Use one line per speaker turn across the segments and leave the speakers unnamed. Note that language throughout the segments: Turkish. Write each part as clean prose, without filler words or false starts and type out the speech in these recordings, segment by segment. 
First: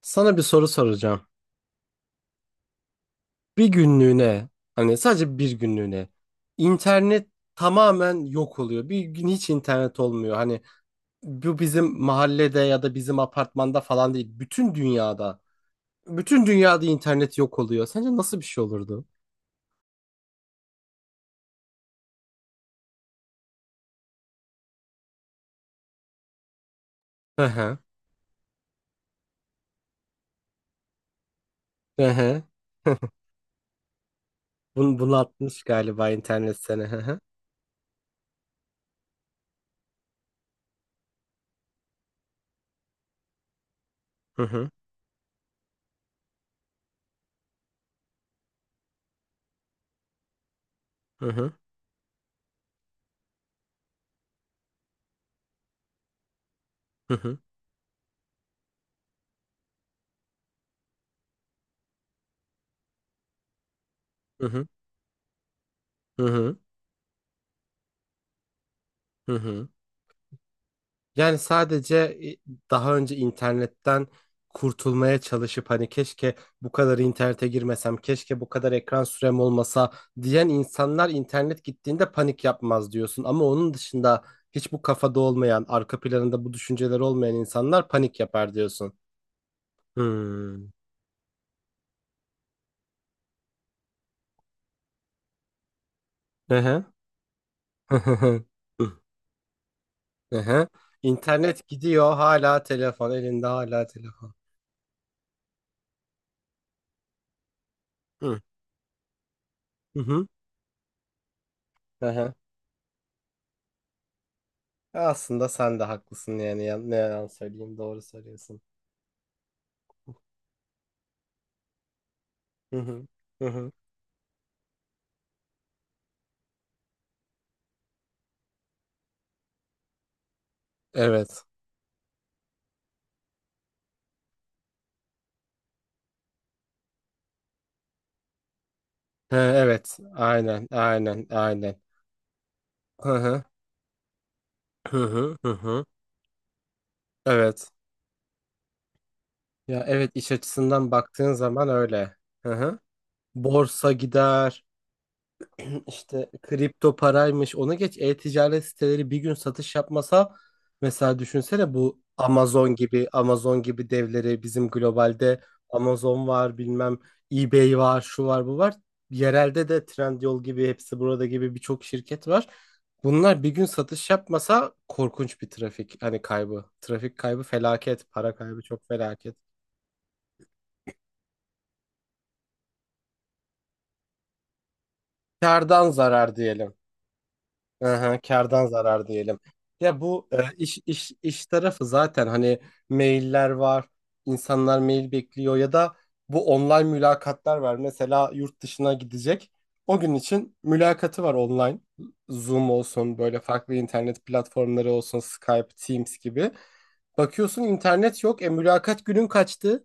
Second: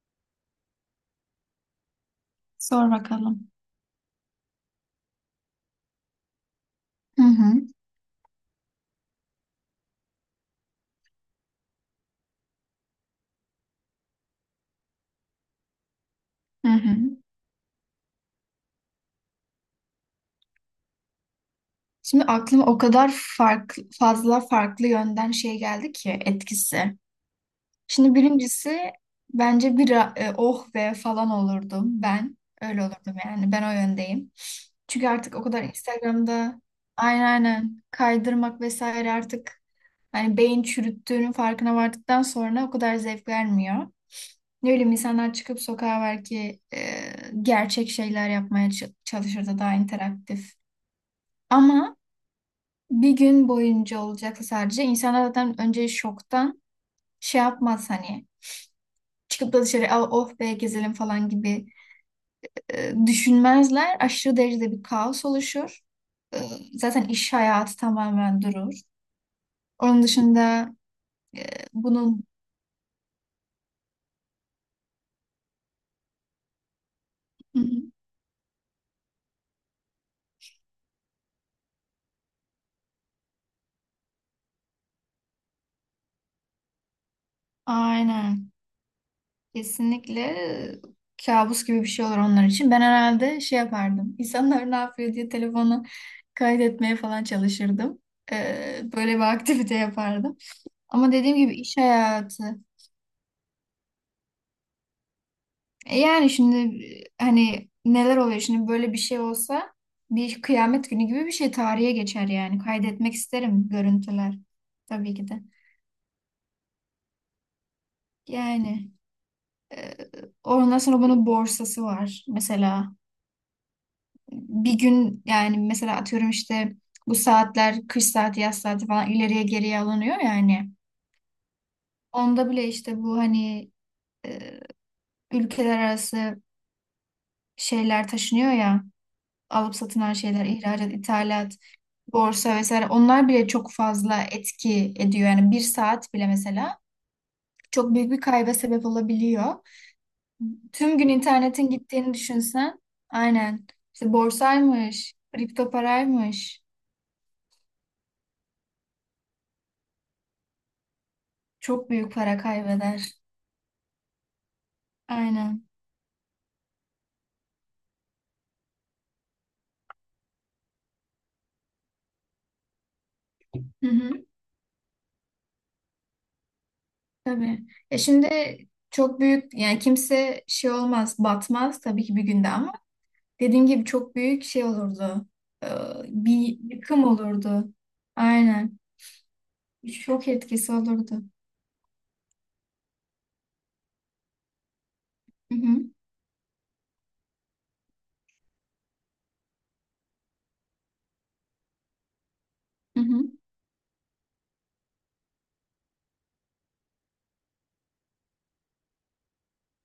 Sana bir soru soracağım.
Sor bakalım.
Bir günlüğüne, hani sadece bir günlüğüne
Hı
internet
hı,
tamamen yok oluyor. Bir gün hiç internet olmuyor. Hani bu bizim mahallede ya da bizim apartmanda falan değil. Bütün dünyada. Bütün
hı
dünyada
hı.
internet yok oluyor. Sence nasıl bir şey olurdu?
Şimdi aklıma o kadar farklı, fazla farklı yönden şey geldi ki etkisi.
Hı hı.
Şimdi birincisi bence bir oh be falan olurdum
Hı
ben.
hı.
Öyle olurdum yani ben o yöndeyim.
Bunu,
Çünkü
bunu
artık o
atmış
kadar
galiba internet
Instagram'da
seni. Hı hı.
aynen aynen kaydırmak vesaire artık hani beyin çürüttüğünün farkına vardıktan sonra o kadar zevk vermiyor.
Hı
Ne
hı.
bileyim insanlar çıkıp sokağa belki gerçek şeyler yapmaya çalışırdı daha interaktif.
Hı hı.
Ama bir gün boyunca olacaksa sadece insanlar zaten önce şoktan
Hı hı.
şey yapmaz hani çıkıp da dışarı "Aa, oh be gezelim" falan gibi düşünmezler. Aşırı
Hı hı.
derecede bir kaos oluşur.
Hı
E,
hı.
zaten iş hayatı tamamen durur.
Hı hı.
Onun dışında
Yani
e,
sadece
bunun
daha önce internetten kurtulmaya çalışıp hani keşke bu kadar internete
Hı hı.
girmesem, keşke bu kadar ekran sürem olmasa diyen insanlar internet gittiğinde panik yapmaz diyorsun. Ama onun dışında hiç bu kafada olmayan, arka planında bu düşünceler olmayan insanlar panik
Aynen.
yapar diyorsun.
Kesinlikle
Hmm.
kabus gibi bir şey olur onlar için. Ben herhalde şey yapardım. İnsanlar ne yapıyor diye telefonu
Ehe.
kaydetmeye falan çalışırdım. Böyle bir aktivite yapardım.
Ehe.
Ama dediğim gibi
İnternet
iş
gidiyor,
hayatı.
hala telefon elinde, hala telefon.
Yani şimdi hani neler
Hı.
oluyor şimdi böyle bir şey olsa
Hı hı.
bir kıyamet günü gibi bir şey tarihe geçer
Ehe.
yani. Kaydetmek isterim görüntüler tabii ki de.
Aslında sen de haklısın, yani ne yalan söyleyeyim, doğru söylüyorsun.
Yani e, ondan sonra bunun borsası var
Hı
mesela.
hı. Hı hı.
Bir gün yani mesela atıyorum işte bu saatler kış saati yaz saati falan ileriye geriye alınıyor yani.
Evet.
Onda bile işte bu hani e, ülkeler arası şeyler taşınıyor ya,
He,
alıp
evet.
satılan şeyler,
Aynen.
ihracat,
Aynen.
ithalat,
Aynen.
borsa vesaire,
Hı
onlar
hı.
bile çok fazla etki
Hı
ediyor.
hı.
Yani
Hı
bir
hı.
saat bile mesela
Evet.
çok büyük bir kayba sebep olabiliyor.
Ya evet, iş açısından
Tüm gün
baktığın zaman
internetin gittiğini
öyle. Hı hı.
düşünsen aynen
Borsa
işte
gider.
borsaymış, kripto
İşte
paraymış,
kripto paraymış, ona geç, e-ticaret siteleri bir gün satış yapmasa mesela, düşünsene
çok
bu
büyük para
Amazon gibi
kaybeder.
Amazon gibi devleri. Bizim globalde
Aynen.
Amazon var, bilmem eBay var, şu var, bu var, yerelde de Trendyol gibi, hepsi burada gibi, birçok şirket var. Bunlar bir gün
Hı
satış
hı,
yapmasa korkunç bir trafik, hani kaybı. Trafik kaybı
tabii. Ya
felaket, para
şimdi
kaybı çok
çok
felaket.
büyük yani, kimse şey olmaz, batmaz tabii ki bir günde, ama dediğim gibi çok büyük şey olurdu. Ee,
Kardan zarar
bir
diyelim.
yıkım olurdu.
Aha, kardan
Aynen.
zarar diyelim. Ya bu
Şok etkisi
iş iş
olurdu.
iş tarafı zaten, hani mailler var. İnsanlar mail
Hı
bekliyor ya
hı,
da bu online mülakatlar var. Mesela yurt dışına gidecek. O gün için mülakatı var, online. Zoom
hı
olsun,
hı.
böyle farklı internet platformları olsun, Skype, Teams gibi. Bakıyorsun, internet yok. E, mülakat günün kaçtı.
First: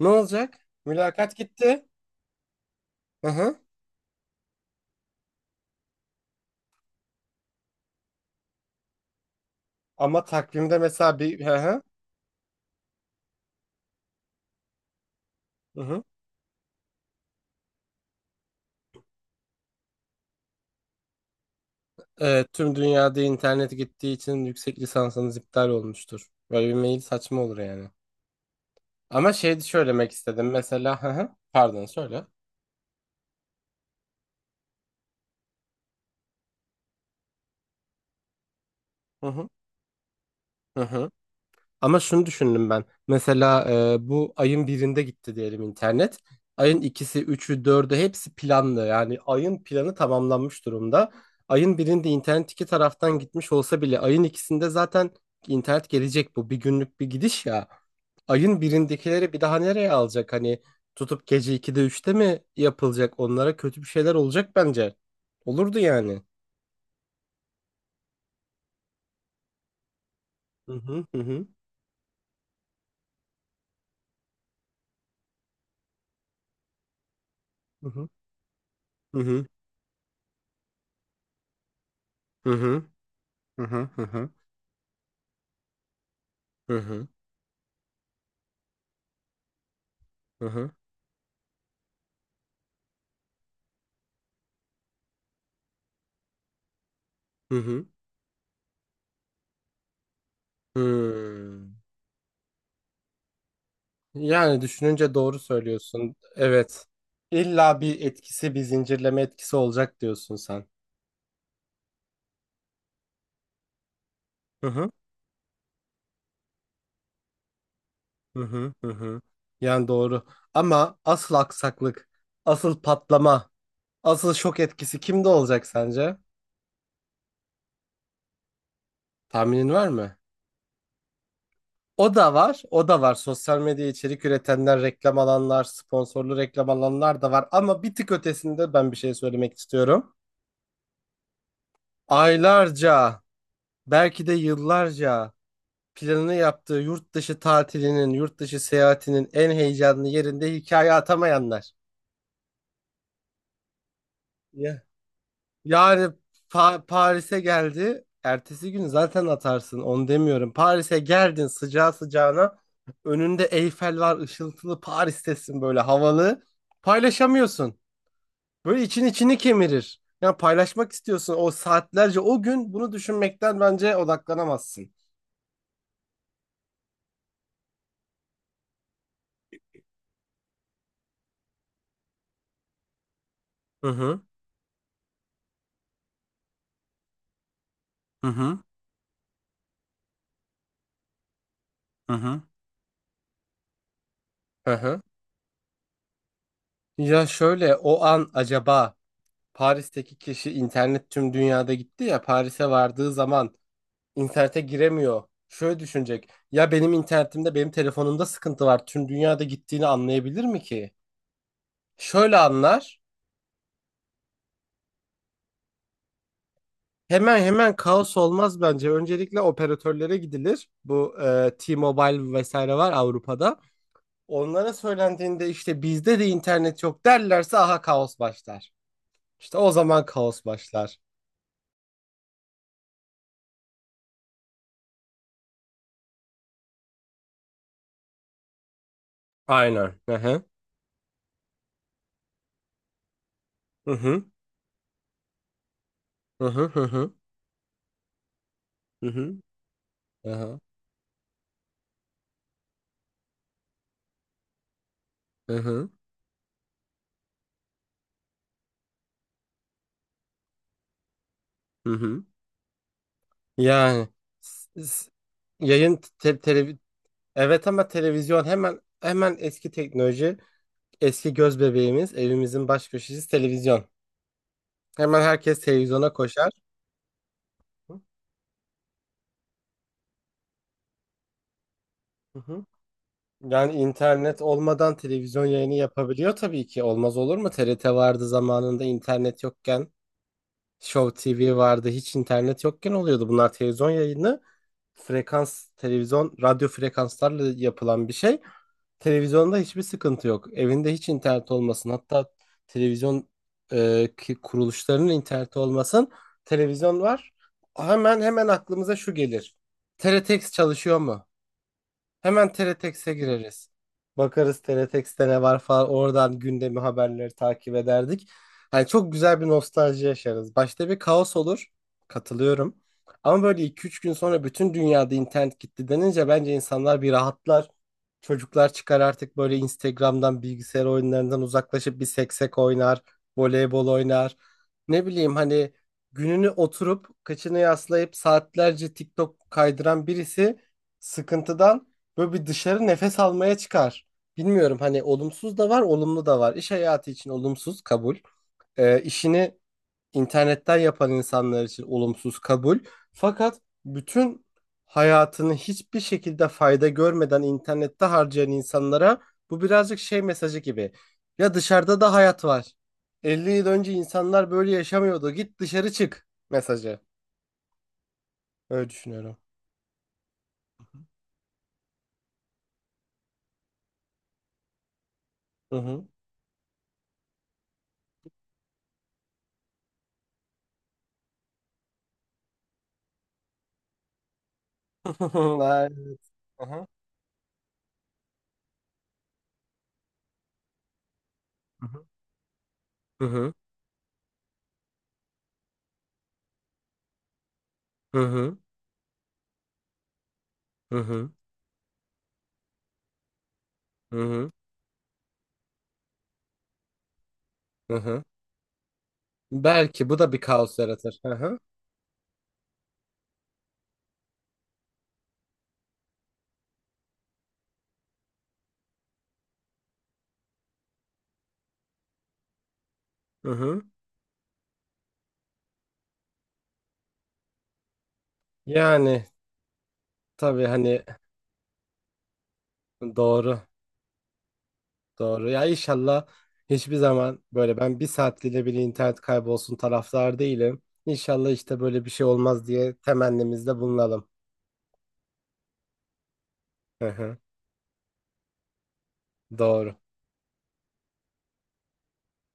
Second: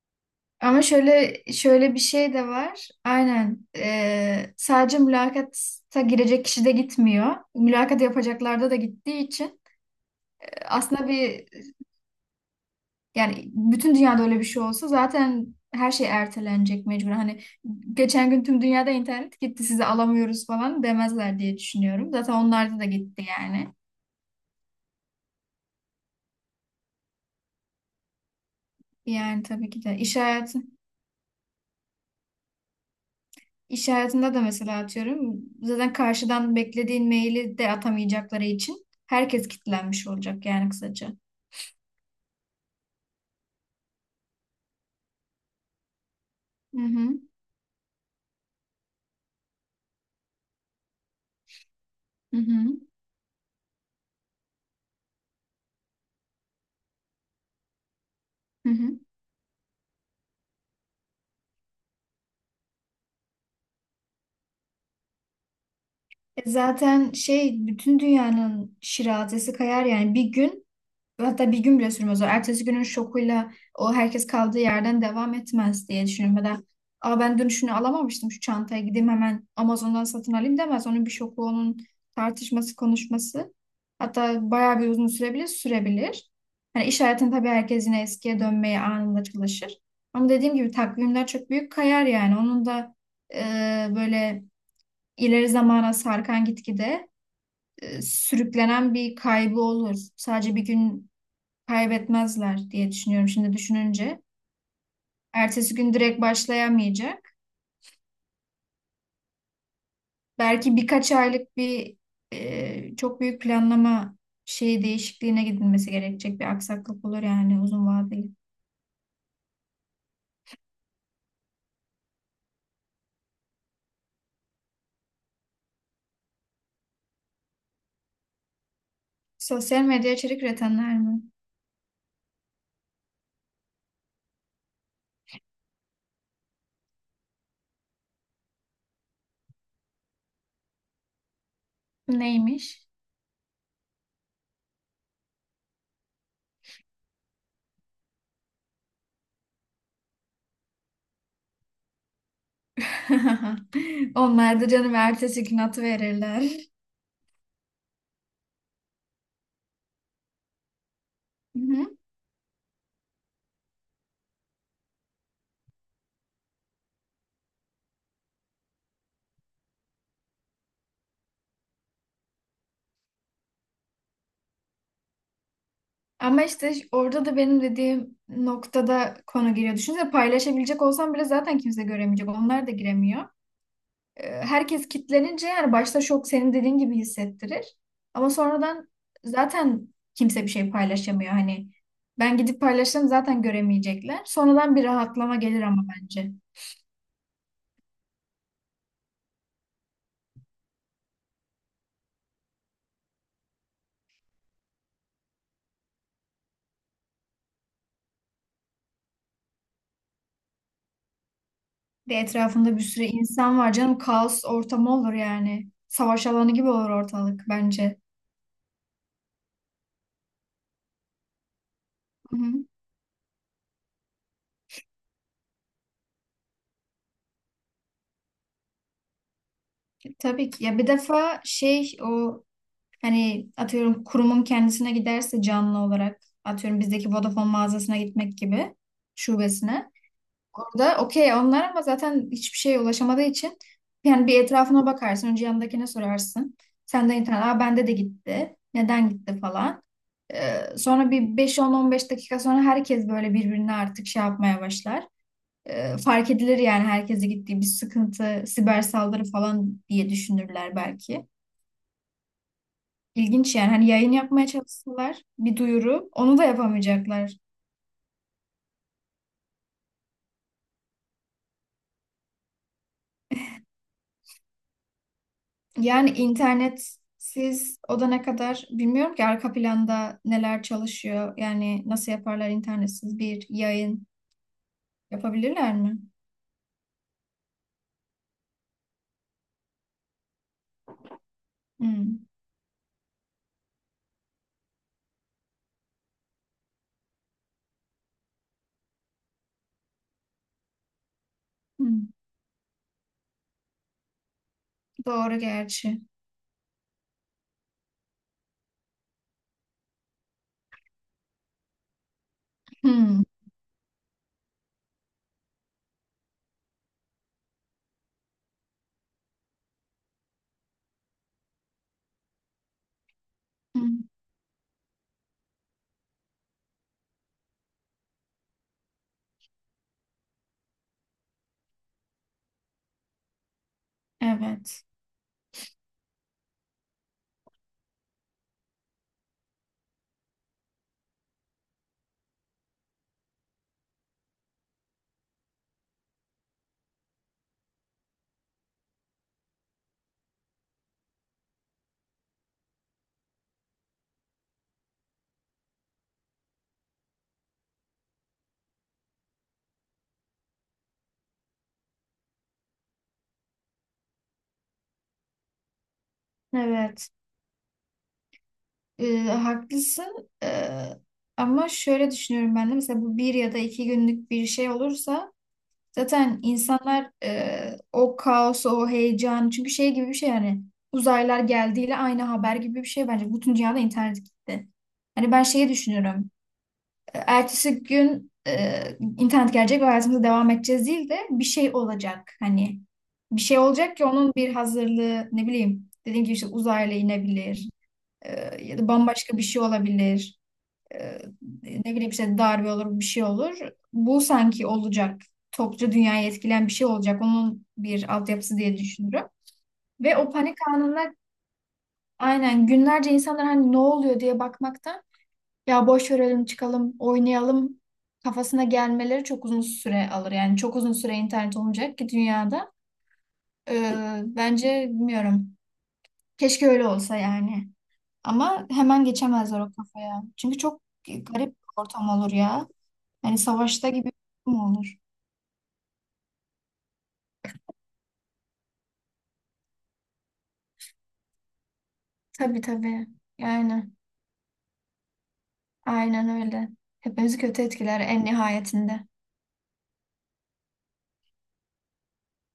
Ne olacak?
Ama
Mülakat
şöyle
gitti.
şöyle bir şey de var.
Hı hı.
Aynen. Sadece mülakata girecek kişi de gitmiyor. Mülakat yapacaklarda da gittiği için
Ama takvimde
aslında
mesela bir,
bir.
hı hı.
Yani bütün dünyada öyle bir şey olsa zaten
Hı
her
hı.
şey ertelenecek mecburen. Hani geçen gün tüm dünyada internet gitti, sizi alamıyoruz falan demezler diye düşünüyorum. Zaten
Evet, tüm
onlarda da
dünyada
gitti yani.
internet gittiği için yüksek lisansınız iptal olmuştur. Böyle bir mail saçma olur yani. Ama
Yani
şey
tabii ki de
söylemek istedim mesela. Hı hı, pardon, söyle.
iş hayatında da mesela atıyorum, zaten karşıdan beklediğin maili de atamayacakları için
Hı hı.
herkes kilitlenmiş olacak yani,
Hı hı.
kısaca.
Ama şunu düşündüm ben. Mesela bu ayın birinde gitti diyelim internet.
Hı
Ayın
hı.
ikisi, üçü, dördü hepsi planlı. Yani ayın planı tamamlanmış durumda. Ayın birinde
Hı
internet iki
hı.
taraftan gitmiş olsa bile ayın ikisinde zaten internet gelecek bu. Bir günlük bir gidiş ya. Ayın
Hı hı.
birindekileri bir daha nereye alacak? Hani tutup gece 2'de 3'te mi yapılacak? Onlara kötü bir şeyler olacak bence. Olurdu yani.
Zaten şey, bütün dünyanın şirazesi kayar yani bir gün.
Hı hı hı, hı
Hatta bir gün bile sürmez o. Ertesi günün şokuyla o, herkes kaldığı yerden devam etmez diye düşünüyorum. Ya da "Aa, ben dün şunu
hı,
alamamıştım, şu çantaya gideyim
hı hı,
hemen Amazon'dan satın alayım" demez. Onun bir şoku, onun tartışması,
hı
konuşması.
hı, hı hı, hı
Hatta bayağı bir uzun sürebilir sürebilir. Hani iş
hı,
hayatında tabii herkes yine eskiye dönmeye anında çalışır. Ama
hı
dediğim
hı.
gibi takvimler çok büyük kayar yani. Onun da e, böyle ileri zamana sarkan, gitgide
Hı hı.
sürüklenen bir kaybı olur. Sadece bir gün
Hmm.
kaybetmezler diye düşünüyorum şimdi düşününce.
Yani düşününce doğru
Ertesi gün
söylüyorsun.
direkt
Evet.
başlayamayacak.
İlla bir etkisi, bir zincirleme etkisi olacak diyorsun sen.
Belki birkaç aylık bir çok büyük planlama
Hı
şeyi
hı.
değişikliğine gidilmesi gerekecek, bir aksaklık olur yani, uzun vadeli.
Hı hı. Hı hı. Yani doğru. Ama asıl aksaklık, asıl patlama, asıl şok etkisi kimde olacak sence? Tahminin
Sosyal
var
medya
mı?
içerik üretenler mi?
O da var, o da var. Sosyal medya içerik üretenler, reklam alanlar, sponsorlu reklam alanlar da var. Ama bir tık ötesinde ben bir şey söylemek istiyorum.
Neymiş?
Aylarca, belki de yıllarca planını yaptığı yurt dışı tatilinin, yurt dışı seyahatinin en heyecanlı yerinde hikaye atamayanlar.
Onlar da
Ya.
canım ertesi gün
Yani
atıverirler.
Paris'e geldi. Ertesi gün zaten atarsın, onu demiyorum. Paris'e geldin
Hı
sıcağı
hı.
sıcağına. Önünde Eyfel var, ışıltılı, Paris'tesin, böyle havalı. Paylaşamıyorsun. Böyle için içini kemirir. Ya paylaşmak istiyorsun, o saatlerce o gün bunu düşünmekten bence odaklanamazsın.
Ama işte orada da benim dediğim noktada konu giriyor. Düşünsene, paylaşabilecek olsam bile zaten kimse göremeyecek. Onlar da giremiyor.
Hı hı.
Herkes kitlenince yani, başta şok senin dediğin gibi hissettirir.
Hı
Ama
hı.
sonradan zaten kimse bir şey paylaşamıyor. Hani
Hı
ben
hı.
gidip paylaşsam zaten göremeyecekler.
Hı
Sonradan bir
hı.
rahatlama gelir ama bence.
Ya şöyle, o an acaba Paris'teki kişi, internet tüm dünyada gitti ya, Paris'e vardığı zaman internete giremiyor. Şöyle düşünecek. Ya benim internetimde, benim telefonumda sıkıntı var. Tüm dünyada gittiğini anlayabilir mi ki?
De
Şöyle
etrafında bir
anlar.
sürü insan var canım. Kaos ortamı olur yani. Savaş alanı gibi olur
Hemen
ortalık
hemen
bence.
kaos olmaz bence. Öncelikle operatörlere gidilir. Bu T-Mobile
Hı hı.
vesaire var Avrupa'da. Onlara söylendiğinde işte bizde de internet yok derlerse, aha, kaos başlar. İşte o zaman kaos
Tabii ki. Ya bir
başlar.
defa şey o, hani atıyorum kurumun kendisine giderse canlı olarak, atıyorum bizdeki Vodafone mağazasına gitmek gibi, şubesine.
Aynen. Hı hı.
Orada okey onlar, ama zaten hiçbir şeye ulaşamadığı için
Hı hı.
yani bir etrafına bakarsın. Önce yanındakine
Hı
sorarsın.
hı. Hı hı.
Senden internet. Aa, bende de gitti. Neden
Hı hı.
gitti falan.
Aha.
Sonra bir 5, 10, 15 dakika sonra herkes böyle birbirine artık şey yapmaya başlar.
Hı hı.
Fark edilir yani, herkese gittiği, bir sıkıntı, siber saldırı falan diye düşünürler belki.
Hı hı.
İlginç yani, hani
Yani
yayın yapmaya
s- s-
çalışsalar, bir
yayın
duyuru, onu da yapamayacaklar.
evet, ama televizyon hemen hemen eski teknoloji, eski göz bebeğimiz, evimizin baş köşesi televizyon. Hemen herkes
Yani
televizyona koşar.
internetsiz o da ne kadar, bilmiyorum ki arka planda neler çalışıyor. Yani nasıl
Hı
yaparlar
hı.
internetsiz bir
Yani
yayın,
internet olmadan televizyon yayını
yapabilirler mi?
yapabiliyor tabii ki. Olmaz olur mu? TRT vardı zamanında, internet yokken. Show TV vardı. Hiç
Hmm.
internet yokken oluyordu. Bunlar televizyon yayını. Frekans, televizyon, radyo frekanslarla yapılan bir şey. Televizyonda hiçbir sıkıntı yok. Evinde hiç internet olmasın.
Hmm.
Hatta televizyon kuruluşlarının
Doğru
interneti
gerçi.
olmasın. Televizyon var. Hemen hemen aklımıza şu gelir: teletext çalışıyor mu? Hemen TRTX'e
Hmm.
gireriz. Bakarız TRTX'te ne var falan. Oradan gündemi, haberleri takip ederdik. Hani çok güzel bir nostalji yaşarız. Başta bir kaos olur. Katılıyorum. Ama böyle iki
Hmm.
üç gün sonra bütün dünyada internet gitti denince bence insanlar bir rahatlar. Çocuklar çıkar artık, böyle Instagram'dan, bilgisayar oyunlarından uzaklaşıp bir seksek oynar, voleybol oynar.
Evet.
Ne bileyim, hani gününü oturup kıçını yaslayıp saatlerce TikTok kaydıran birisi sıkıntıdan böyle bir dışarı nefes almaya çıkar. Bilmiyorum, hani olumsuz da var, olumlu da var. İş hayatı için olumsuz, kabul. İşini internetten yapan insanlar için olumsuz, kabul. Fakat bütün hayatını hiçbir şekilde fayda görmeden internette harcayan insanlara bu birazcık şey mesajı gibi. Ya dışarıda da hayat var. 50 yıl önce insanlar böyle yaşamıyordu. Git dışarı çık mesajı.
Evet.
Öyle
Ee,
düşünüyorum.
haklısın. Ama şöyle düşünüyorum ben de mesela, bu bir ya da iki günlük bir şey olursa
Hı hı.
zaten insanlar o kaosu, o heyecanı, çünkü şey gibi bir şey yani, uzaylılar geldiğiyle aynı haber gibi bir şey bence. Bütün dünyada internet gitti. Hani ben şeyi
Aynen.
düşünüyorum.
Hı hı.
Ertesi gün internet gelecek ve hayatımıza devam edeceğiz değil de, bir şey
Hı hı.
olacak. Hani
Hı
bir
hı.
şey olacak ki, onun bir hazırlığı, ne bileyim, dediğim gibi işte uzaylı inebilir,
Hı hı.
ya da bambaşka bir şey olabilir,
Hı
e,
hı.
ne bileyim işte, darbe olur, bir şey olur.
Hı
Bu
hı.
sanki olacak. Topluca dünyayı etkileyen bir şey olacak. Onun
Hı
bir
hı.
altyapısı diye düşünürüm.
Belki
Ve
bu
o
da bir
panik
kaos
anında,
yaratır. Hı hı.
aynen, günlerce insanlar hani ne oluyor diye bakmaktan, ya boş verelim çıkalım oynayalım kafasına gelmeleri çok uzun süre alır. Yani çok uzun süre internet olmayacak ki dünyada.
Hı hı.
Bence bilmiyorum. Keşke öyle olsa yani. Ama hemen
Yani
geçemezler o kafaya. Çünkü
tabii,
çok
hani
garip bir ortam olur ya. Hani
doğru,
savaşta gibi bir durum olur.
doğru ya, inşallah hiçbir zaman böyle, ben 1 saatliğine bile internet kaybolsun taraftar değilim. İnşallah işte böyle bir şey
Tabii
olmaz diye
tabii.
temennimizde
Yani
bulunalım.
aynen öyle.
Hı hı,
Hepimizi kötü etkiler en nihayetinde.
doğru.